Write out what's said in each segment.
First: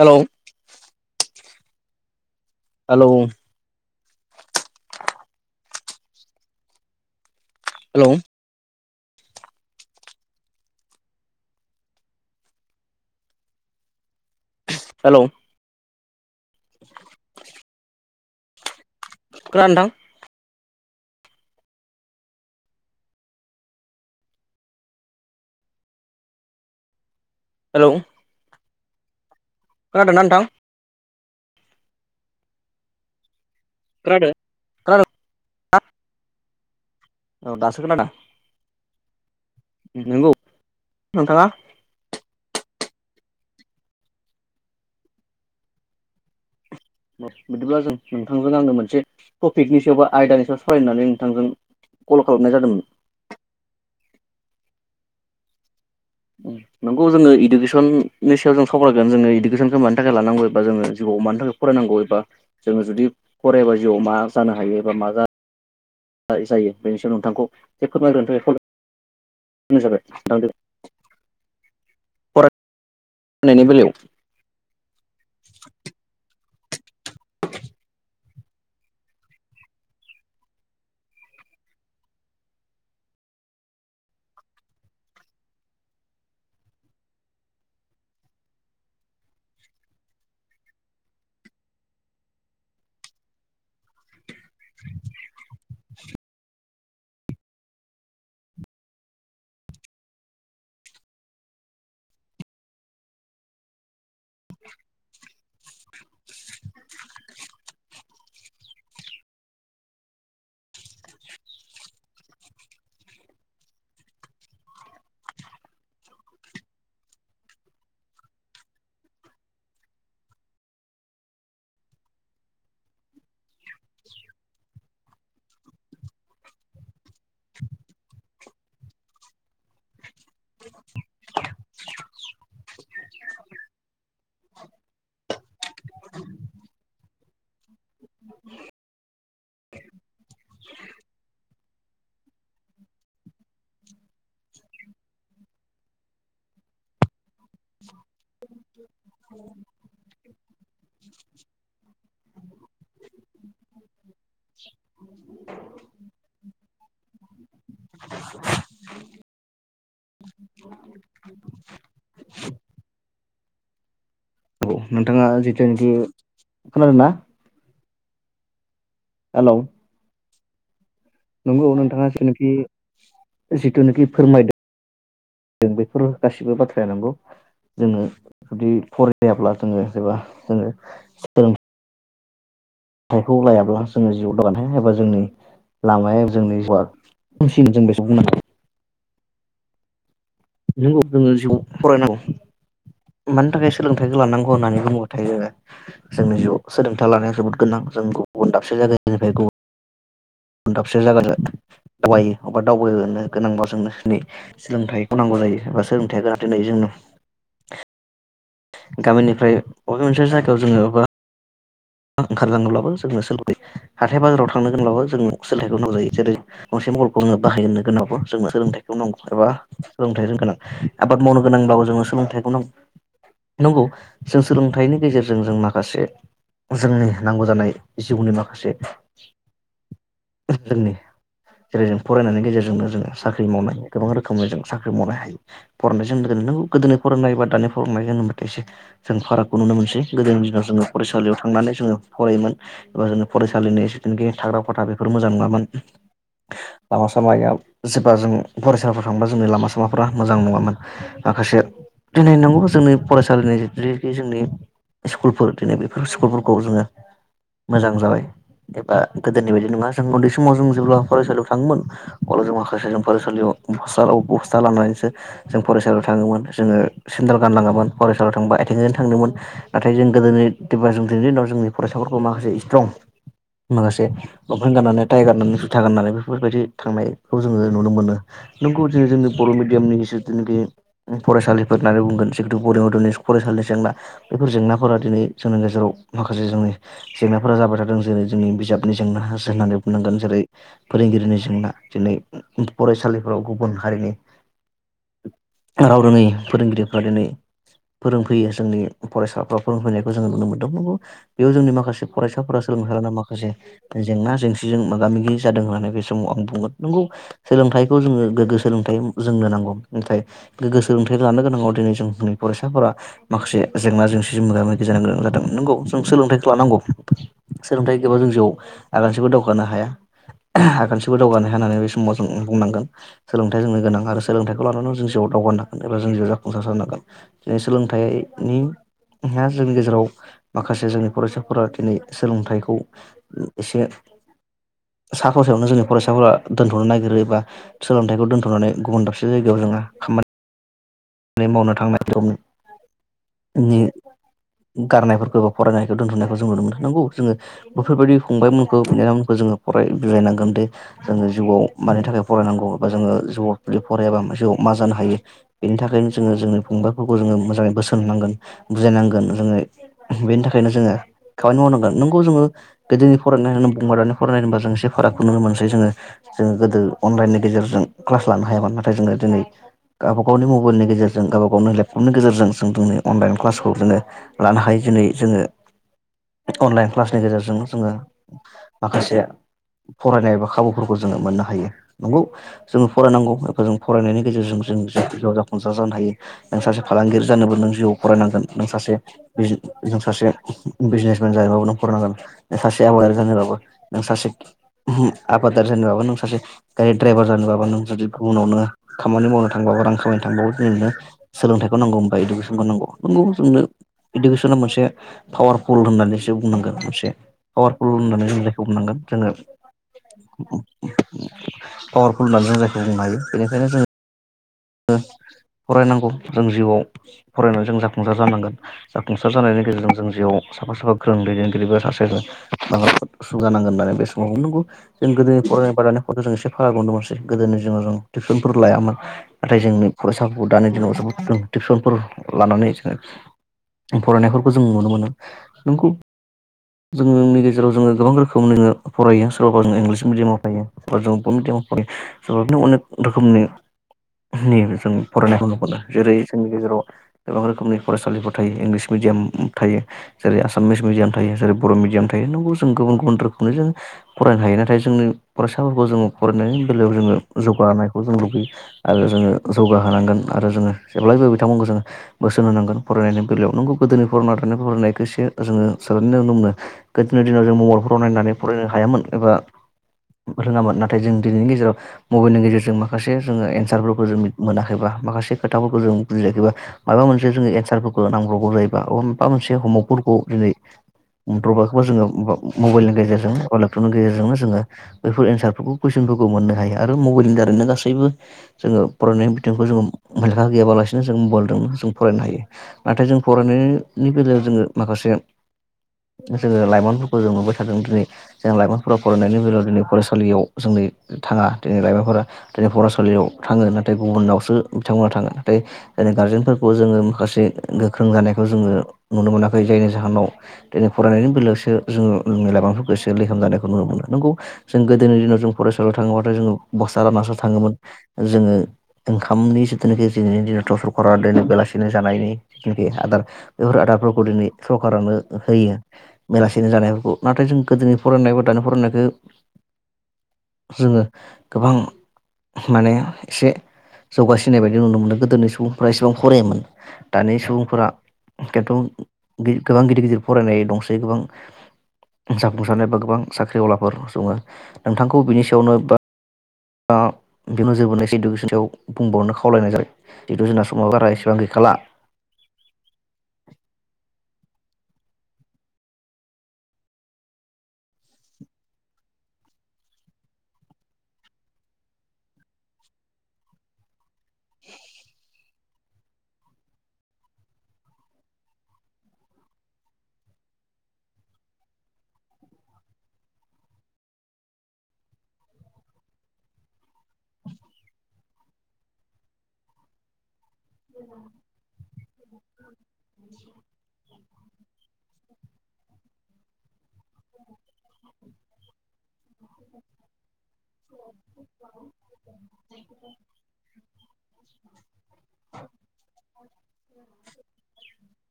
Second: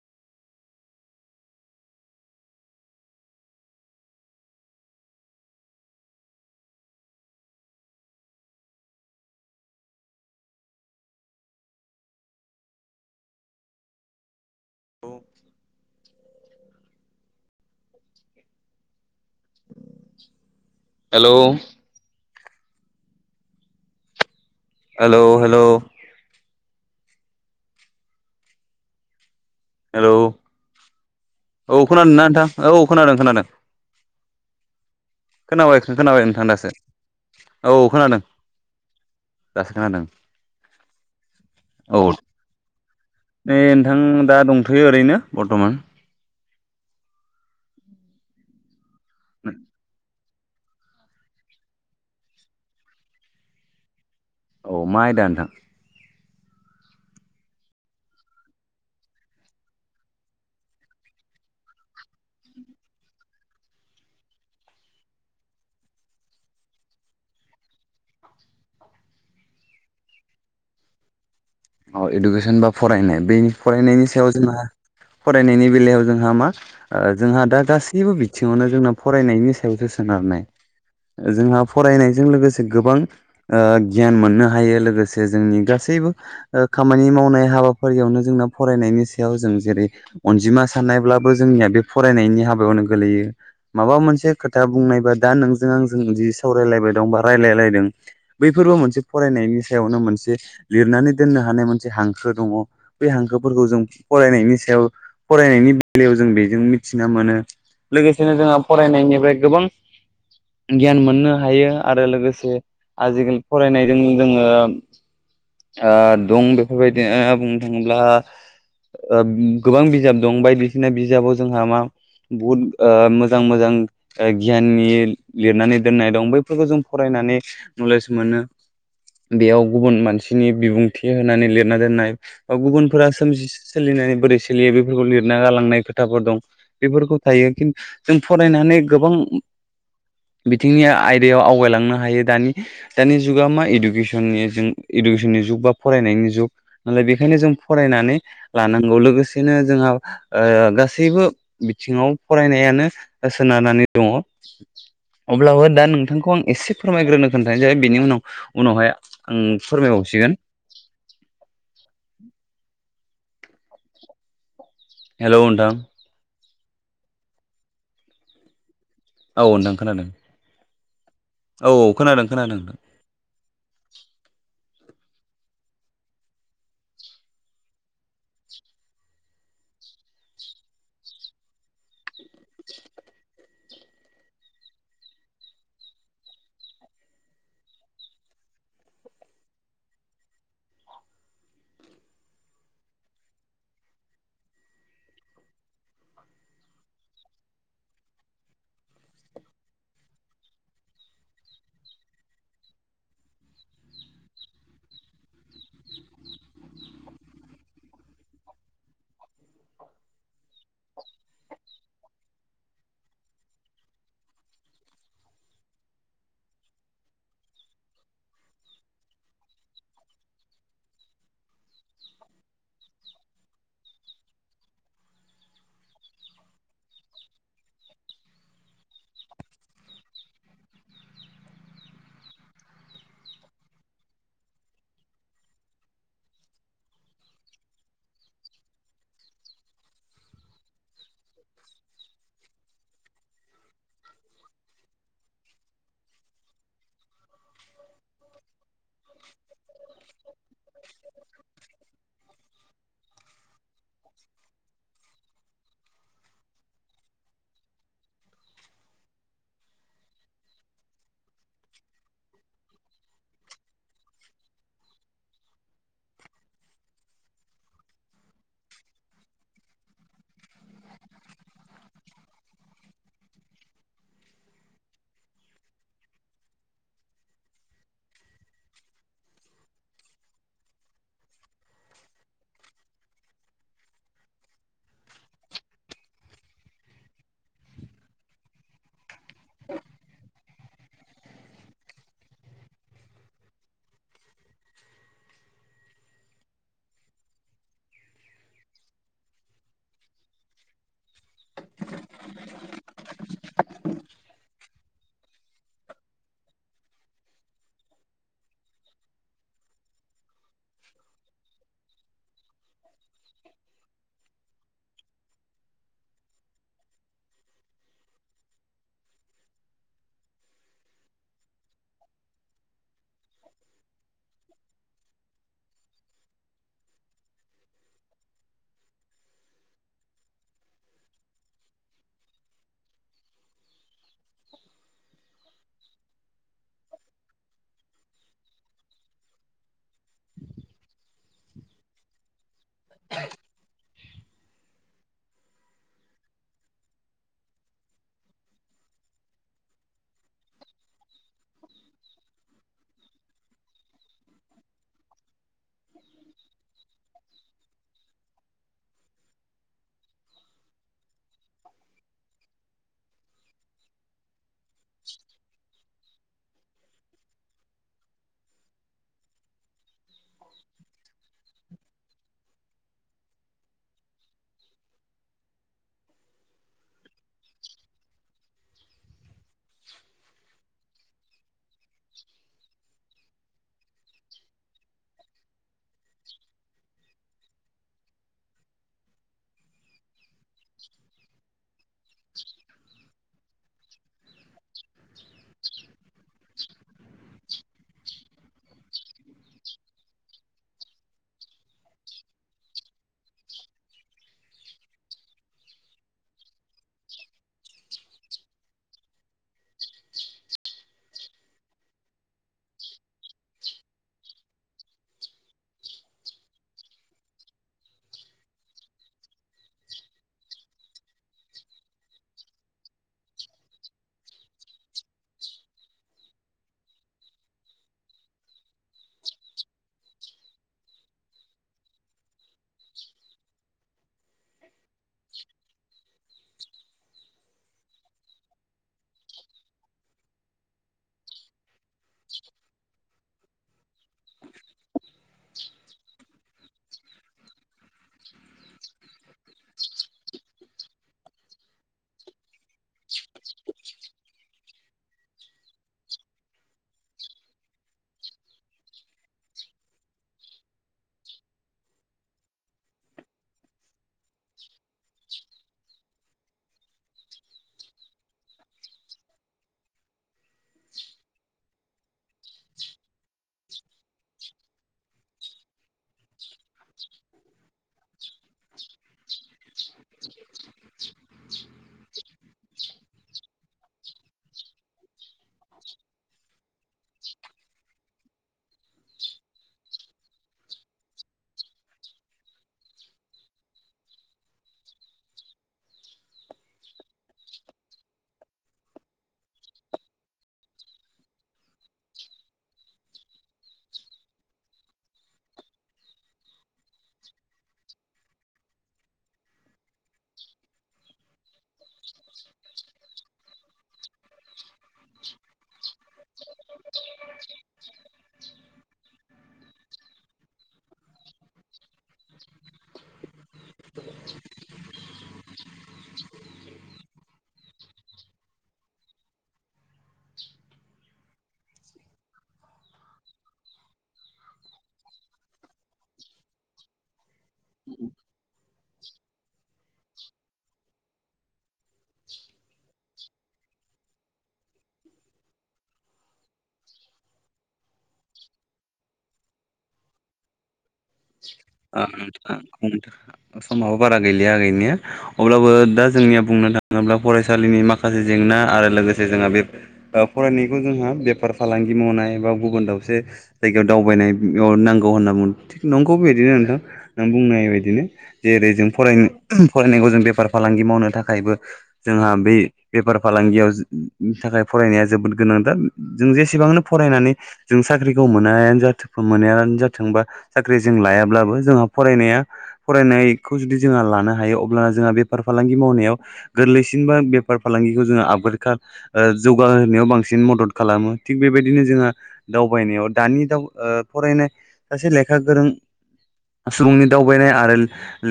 Hello hello hello hello [unintelligible] [unintelligible] hello hello hello hello hello खोनादोंना नोंथां? औ खोनादों ना नोंथां? औ औ खोनादों खोनादों। [unintelligible] खोनाबाय खोन- खोनाबाय नोंथां दासो। औ दासो खोनादों। दासो खोनादों नंगौ नोंथाङा [inaudible] औ। नै नोंथां दा दंथ'यो ओरैनो बरथमान। बिदिब्ला जों नोंथांजों आंनो मोनसे टपिकनि सायावबा आयदानि फरायनानै नोंथांजों कल खालामनाय जादोंमोन। औ मा आयदा नोंथां? नोंगौ जोङो इडुकेसननि सायाव जों सावरायगोन जोङो इडुकेसनखौ मानि थाखाय लानांगौ एबा जोङो जि मानि थाखाय फरायनांगौ एबा जोङो जुदि फरायबा जिउआव मा जानो हायो एबा मा जा जायो बेनि सायाव नोंथांखौ जे फोरमायग्रोनो थाखाय खावला [unintelligible] औ इडुकेसन बा फरायनाय बे फरायनायनि सायाव जोंहा फरायनायनि बेलायाव जोंहा मा जोंहा दा गासैबो बिथिङावनो जोंना फरायनायनि सायावसो सोनारनाय। जोंहा फरायनायजों लोगोसे गोबां गियान मोननो हायो लोगोसे जोंनि गा सैबो खामानि मावनाय हाबाफारियावनो जोंना फरायनायनि सायाव जों जेरै अनजिमा साननायब्लाबो जों निया फनायनि हाबायावनो गोलैयो माबा मोनसे खोथा बुंनायबा दा नों नों आजों बिदि सावरायलायबाय बा रायलायलायदों बैफोरबो मोनसे फरायनायनि सायावनो मोनसे लिरनानै दोननो हानाय मोनसे हांखो दङ, बेै हांखोफोरखौ जों फरायनायनि सायाव फरायनायनि बेलायाव जों बेजों मिथिना मोनो। लोगो सेनो जोंहा फरायनायनिफ्राय गोबां गियान मोननो हायो आरो लोगोसे आजिखालि फरायनायजों जोङो ओ दं बेफोरबायदिनो बुंनो थाङोब्ला गोबां बिजाब दं बाय बिसिना बिजाबाव जोंहा मा बहुद ओ मोजां मोजां गियाननि लिरनानै दोननाय दं बैफोरखौ जों फरायनाय नानै नलेस मोनो बेयाव गुबन मानसि नि बिबुंथि होनानै लिरना दोननाय बा गुबुनफोरा सोम- सोलिनानै बोरै सोलियो बेफोरखौ लिर गालांनाय खोथाफोर दं बेफोरखौ थायो जों फरायनानै गोबां बिथिंनि आयदायाव आवगायलांनो हायो दानि दानि जुगाव मा इडुकेसननि जों इडुकेसननि जुग बा फरायनायनि जुग नालाय बेखायनो जों फरायनानै लानांगौ लोगोसेनो जोंहा ओ गासैबो बिथिङाव फरायनायानो सोनारनानै दङ। अब्लाबो दा नोंथांखौ आं एसे फोरमायग्रोनो खोन्थासै ज बेनि उनाव उनावहाय आं फोरमायबावसिगोन। [inaudible] औ नोंथाङा हेलौ नोंथां जितुनोखि खोनादों ना? औ नोंथां खोनादों। नंगौ औ औ नोंथाङा खोनादों जितुनोखि खोनादों जितुनोखि फोरमायदों जों बेफोर गासिबो बाथ्राया नोंगौ। जोङो जुदि फरायाब्ला जोङो जेबा जोङो सोलों [unintelligible] लायाब्ला जोङो जिउआव दावगानो हाया एबा जोंनि लामाया जोंनि [unintelligible] जों बेखौ बुंनो [unintelligible] नोंगौ जोङो जिउआव फरायनांगौ। मानि थाखाय सोलोंथाइखौ लानांगौ होननानै बुङोबाथायो जोङो जोंनि जिउआव सोलोंथाइ लानाया जोबोद गोनां। जों गुबुन दाबसे जायगानिफ्राय गुबुन दाबसे जायगा दावायो एबा दावबायनो गोनांबा जों दि सोलोंथाइ नांगौ जायो एबा सोलोंथाया जाहाथे नै जोंनो गामिनिफ्राय बबेबा मोनसे जायगायाव जोङो बबेबा ओंखारलाङोब्लाबो जोंनो सोलोंथाइ हाथाय- बाजाराव थांनो गोनांब्लाबो जों सोलोंथाइखौ नांगौ जायो जेरै गंसे [unintelligible] बाहायनो गोनांब्ला जोंनो सोलोंथाइखौ नांगौ एबा सोलोंथाइनि गोनां। आबाद मावनो गोनांब्लाबो जों जों सोलोंथाइखौ नांगौ। नंगौ जों सोलोंथाइनि गेजेरजों जों माखासे जोंनि नांगौ जानाय जिउनि माखासे जोंनि जेरै जों फरायनायनि गेजेरजोंनो जोङो साख्रि मावनाय गोबां रोखोमै जों साख्रि मावनो हायो। फरायनायजों लोगो गोदोनि फरायनाय बा दानि फरायनाय जों एसे जों फारागखौ नुनो मोनसै। गोदोनि दिनाव जों फरायसा फरायसालियाव थांनानै जोङो फरायोमोन एबा जोङो फरायसालिनि जितुनोखि थाग्रा खथा बेफोर मोजां नङामोन। लामा -सामाया जेब्ला जों फरायसालिफोराव थांबा जोंनि लामा- सामाफ्रा मोजां नङामोन। माखासे दिनै नोंगौ जोंनि फरायसालिनि जिखि जोंनि स्कुलफोर दिनै बे बे स्कुलफोरखौ जोङो मोजां जाबाय। एबा गोदोनि बायदि नङा जों उन्दै समाव जों जेब्ला फरायसालियाव थाङोमोन अब्ला जों माखासे जों फरायसालियाव बस्था -बस्था लानानैसो जों फरायसालियाव थाङोमोन। जोङो सेन्देल गानलाङोमोन फरायसालियाव थांबा। आइथेंजों थांदोंमोन नाथाय जों दोनैनि देबा जों दिनैनि दिनाव जोंनि फरायसाफोरखौ माखासे स्ट्रं माखासे लंफेन गाननानै टाइ गाननानै जुथा गाननानै बेफोरबायदि थांनायखौ जोङो नुनो मोनो। नोंगौ दिनै जोंनि बर' मिडियामनि जितुनोखि फरायसालिफोर होननानै बुंगोन जिहेथु बर' मिडियामनि फराय सालि जेंना बेफोर जेंनाफोरा दिनै जोंनि गेजेराव माखासे जोंनि जेंनाफोरा जाबाय थादों जेरै जोंनि बिजाबनि जेंना होननानै बुंनांगोन। जेरै फोरोंगिरिनि जेंना दिनै फरायसालिफोराव गुबुन हारिनि राव रोङै फोरोंगिरिफ्रा दिनै फोरोंफैयो। जोंनि फरायसाफ्रा फोर जों नुनो मोनदों। बेयाव जोंनि माखासे फरायसाफोरा सोलों हाना माखासे जेंना जें जों मोगा -मोगि जादों होननानै बे समाव आं बुंगोन। नोंगौ सोलोंथाइखौ जोङो गोगो सोलोंथाइ जोंनो नांगौ। नाथाय गोगो सोलोंथाइ लानो गोनाङाव दिनै जोंनि फरायसाफोरा माखासे जेंना -जेंसिजों मोगा -मोगि जानो गोनां जादों। नंगौ जों सोलोंथाइखौ लानांगौ। सोलोंथाइ गोयाबा जों जिउआव आगानसेबो दावगानो हाया। आगानसेबो दावगानो हाया होननानै बे समाव जों बुंनांगोन। सोलोंथाइ जोंनो गोनां आरो सोलोंथाइखौ लानानै जों जिउआव दावगानो हागोन एबा जोंनि [unintelligible] जासारनागोन। जे सोलोंथाइनि जोंनि गेजेराव माखासे जोंनि फरायसाफोरा दिनै सोलोंथाइखौ एसे सा -ससेयावनो जोंनि फरायसाफोरा दोनथ'नो नागिरो एबा सोलोंथाइखौ दोन्थ'नानै गुबुन दाबसे जायगायाव जोंहा खामानि मावनो थांनाय [unintelligible] नि गारनायफोरखौ बा फरायनायखौ दोन्थ'नायखौ जों नुनो मोनो। नोंगौ जोङो बेफोरबायदि फंबायमोनखौ बिनानावमोनखौ जोङो फराय बिलायनांगोन दि जोङो जिउआव मानि थाखाय फरायनांगौ बा जोङो जिउआव जुदि फरायाबा जिउआव मा जानो हायो बेनि थाखाय [unintelligible] जोङो जोंनि फंबायफोरखौ जोङो मोजाङै बोसोन होनांगोन बुजायनांगोन जोङो बेनि थाखायनो जोङो खामानि मावनांगोन। नोंगौ जोङो गोदोनि फरायनाय होननानै बुंबा दानि फरायनाय होनोबा जों एसे फारागखौ नुनो मोनसै जोङो। जोङो गोदो अनलाइननि गेजेरजों क्लास लानो हायामोन नाथाय जोङो दिनै गावबा -गावनि मबाइलनि गेजेरजों गावबा गावनि लेपटपनि गेजेरजों जों दिनै अनलाइन क्लासखौ जोङो लानो हायो दिनै जोङो अनलाइन क्लासनि गेजेरजों जोङो माखासे फरायनाय एबा खाबुफोरखौ जोङो मोननो हायो। नंगौ जोङो फरायनांगौ जों फरायनायनि गेजेरजों जों [unintelligible] जानो हायो नों सासे फालांगिरि जानोबो नों जिउआव फरायनांगोन नों सासे नों सासे बिजनेसमेन जायोबाबो नों फरायनांगोन सासे आबादारि जानोबाबो नों सासे आबादारि जानोबाबा नों सासे गारि द्रायभार जानोबाबा नों जुदि गुबुनावनो खामानि मावनो था थांबाबो रां खामायानि थांबाबो जोंनो सोलोंथाइखौ नांगौ होनबा इडुकेसनखौ नांगौ बिदिनो जोंनो इडुकेसना मोनसे पावारफुल होननानैसो बुंनांगोन मोनसे पावारफुल होननानै जों जायखौ बुंनांगोन। जोङो पावारफुल होननानै जों जायखौ बुंनो हायो बेनिखायनो जों [inaudible] फरायनांगौ जों जिउआव फरायनानै जों जाफुंसार जानांगोन जाफुंसार जानायनि गेजेरजों जों जिउआव साफा साफा ग्रों दैदेनगिरिबो सासे माब नांगोन होननानै बे समाव नोंगौ जों गोदो फरायनाय बादायनाय जों एसे फाराग नुनोमोनसै गोदोनि दिनाव जों टिउसनफोर लायामोन। नाथाय जोंनि फरायसाफोरखौ दानि दिनावसों टिउसनफोर लानानै जोङो फरायनायफोरखौ जों नुनो मोनो नोंगौ जोंनि गेजेराव जोङो गोबां रोखोमनिनो फरायो सोरबा जों इंलिस मिडियामाव फरायो जों नो अनेक रोखोमनि जों फरायनायखौ नु मोनो जेरै जोंनि गेजेराव गोबां रोखोमनि फरायसालिफोर थायो इंलिस मिडियाम थायो जेरै आसामिस मिडियाम थायो जेरै बर' मिडियाम थायो नोंगौ जों गुबुन गुबुन रोखोमनो जों फरायनो हायो नाथाय जोंनि फरायसाफोरखौ जोङो फरायनायनि बेलायाव जोङो जौगानायखौ जों लुबैयो। आरो जोङो जौगाहोनांगोन आरो जोङो जेब्लायबो बिथांमोनखौ जोङो बोसोन होनांगोन फरायनायनि बेलायाव नोंगौ गोदो [unintelligible] नो गोदोनि दिनाव जों मबाइलफोराव नायनानै फरायनो हायामोन एबा रोङामोन नाथाय जों दिनैनि गेजेराव मबाइलनि गेजेरजों माखासे जोङो सारफोरखौ जों मोनाखैबा माखासे खोथाफोरखौ जों बुजियाखैबा माबा मोनसे जोङो एन्सारफोरखौ नांब्रबगौ जायोबा बा माबा मोनसे हम अवादफोरखौ दिनै दबाखौबा जोङो मबाइलनि गेजेरजों बा लेपटपनि गेजेरजोंनो जोङो बैफोर एन्सारफोरखौ कुइसन फोरखौ मोननो हायो आरो मबाइलनि दारैनो गासैबो जोङो फरायनायनि बिथिंखौ जोङो मेलेखा गैयाबालासिनो जों मबाइलजों जों फरायनो हायो नाथाय जों फरायनाय नि बेलायाव जोङो माखासे जोङो लाइमोनफोरखौ जों नुबाय थादों दिनै जों लाइमोनफोराव फरायनायनि बेलायाव दिनै फरायसालियाव जों थाङा दिनै लाइमोनफोरा दिनै फरायसालियाव थाङो नाथाय गुबुनावसो बिथांमोना थाङो नाथाय जों गारजेनफोर खौ जोङो माखासे गोख्रों जानायखौ जोङो नुनो मोनाखै जायनि जाहोनाव दिनै फरायनायनि [unintelligible] नोंगौ जों गोदोनि दिनाव जों फरायसालियाव थाङोबाथाय जोङो [unintelligible] थाङोमोन। जोङो ओंखामनि जिथुनाखि दिनैनि दिनावथ' सरकारा दोनो बेलासिनो जानायनि जिथुनाखि आदार बेफोर आदारफोरखौ दिनै सरखारानो होयो बेलासिनो जानायफोरखौ नाथाय जों गोदोनि फरायनाय दानि फरायनायखौ जोङो गोबां माने एसे जौगासिनाय बायदि नुनो मोनो गोदोनि सुबुंफ्रा एसेबां फरायामोन दानि सुबुंफोरा खेन्थु गोबां गिदिर गिदिर फरायनाय दंसै गोबां। जाफुंसारनायबा गोबां साख्रिआवलाफोर सङो नोंथांखौ बिनि सायावनो बा बे एदुकेसन आव बुंबावनो खावलायनाय जाबाय जिथु जोंना समाव बारा एसेबां गैखाला समाबो बारा गैलिया गै या अब्लाबो दा जोंनिया बुंनो थाङोब्ला फरायसालिनि माखासे जेंना आरो लोगोसे जोंहा बे फरायनायखौ जोंहा बेफार फालांगि मावनाय बा गुबुन दाबसे जायगायाव दाव बायनायाव नांगौ होनना बुं नोंगौ बेदिनो नोंथां नों बुंनाय बायदिनो जेरै जोंनो फरायनायखौ जों बेफार फालांगि मावनो थाखायबो जोंहा बे बेफार फालांगियाव थाखाय फरायनाया जोबोद गोनांथार। जों जेसेबांनो फरायनानै जों साख्रिखौ मोनानो जाथों मोनानो जाथोंबा साख्रि जों लायाब्लाबो जोंहा फरायनाया फरायनायखौ जुदि जोंहा लानो हायोअब्लाना जोंहा बेफार फालां फालांगि मावनायाव बांसिनबा बेफार फालांगिखौ जोङो आबग जौगाहोनायाव बांसिन मदद खालामो थिग बेबायदिनो जों। जोंहा दावबायनायाव दानि दा फरायनाय सासे लेखा गोरों सुबुंनि दावबायनाय आरो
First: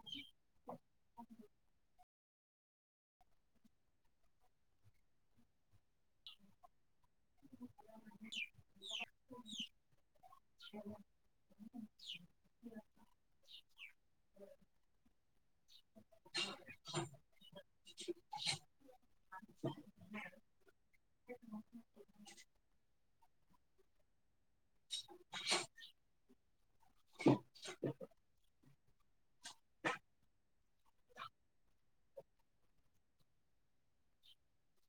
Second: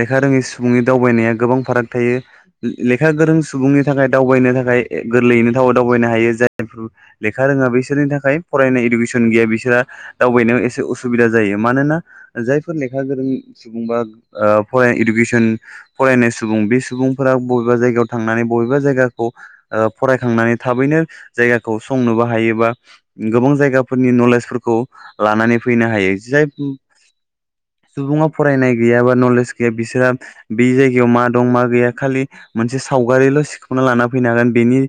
लेखा रोङै सुबुंनि दावबायनाया गोबां फाराग थायो। लेखा गोरों सुबुंनि थाखाय दावबायनो थाखाय गोरलैयैनो थाव दावबायनो हायो जायफोरेखा लेखा रोङा बिसोरनि थाखाय फरायनाय इडुकेसन गैया बिसोरा दावबायनायाव एसे उसुबिदा जायो। मानोना जायफोर लेखा गोरों सुबुंबा फराय इडुकेसन फरायनाय सुबुं बे सुबुंफोरा बबेबा जायगायाव थांनानै बबेबा जायगाखौ फरायखांनानै थाबैनो जायगाखौ संनोबो हायोबा गोबां जायगाफोरनि नलेजफोरखौ लानानै फैनो हायो जाय सुबुङा फरायनाय गैया बा नलेज गैया बिसोरहा बे जायगायाव मा दं मा गैया खालि मोनसे सावगारिल' सिखांना लाना फैनो हागोन बेनि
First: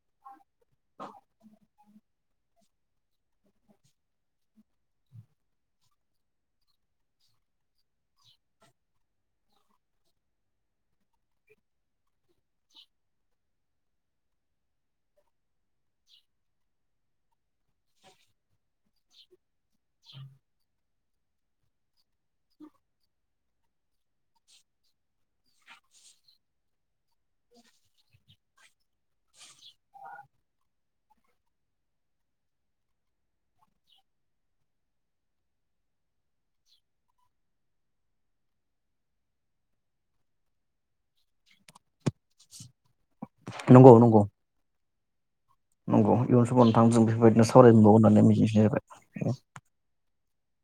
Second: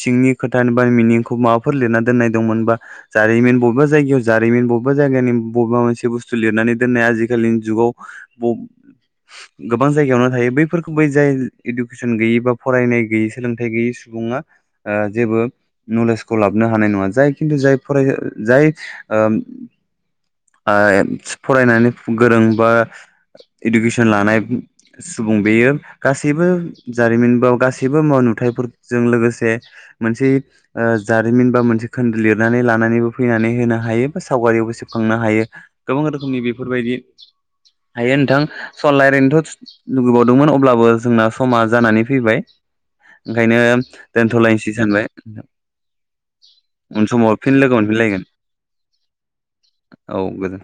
सिंनि खोथा बा मिनिंखौ माबा फोर लिरना दोन्नाय दंमोनबा जारिमिन बबेबा जायगायाव जारिमिन बबेबा जायगानि बबेबा मोनसे बुस्थु लिरनानै दोननाया आजिखालिनि जुगाव गोबां जायगायावनो थायो बैफोर बै जाय इडुकेसन गैयै बा फरायनाय गैयै सोलोंथाइ गैयै सुबुङा ओ जेबो नलेजखौ लाबोन हानाय नङा जाय जाय फराय जाय ओ फरायनानै गोरों बा। इडुकेसन लानाय सुबुं बेयो गासैबो जारिमिन बाव गासैबो माव नुथाय फोर जों लोगोसे मोनसे जारिमिन बा मोनसे खोन्दो लिरनानै लानानैबो फैनानै होनो हायो बा सावगारियावबो सेबखांनो हायो गोबां रोखोमनि बेफोरबायदि हायो नोंथां सलायरनोथ' लुुबैबावदोंमोन अब्लाबो जोंना समा जानानै फैबाय। ओंखायनो नंगौ नंगौ दोनथ'लायसै सानबाय। नंगौ इयुन समाव नोंथां उन जों समाव बेफोरबायदिनो फिन लोगो सावराय मोनबावो मोनफिनलायगोन होननानै मिजिंथिनाय जाबाय। औ गोजोन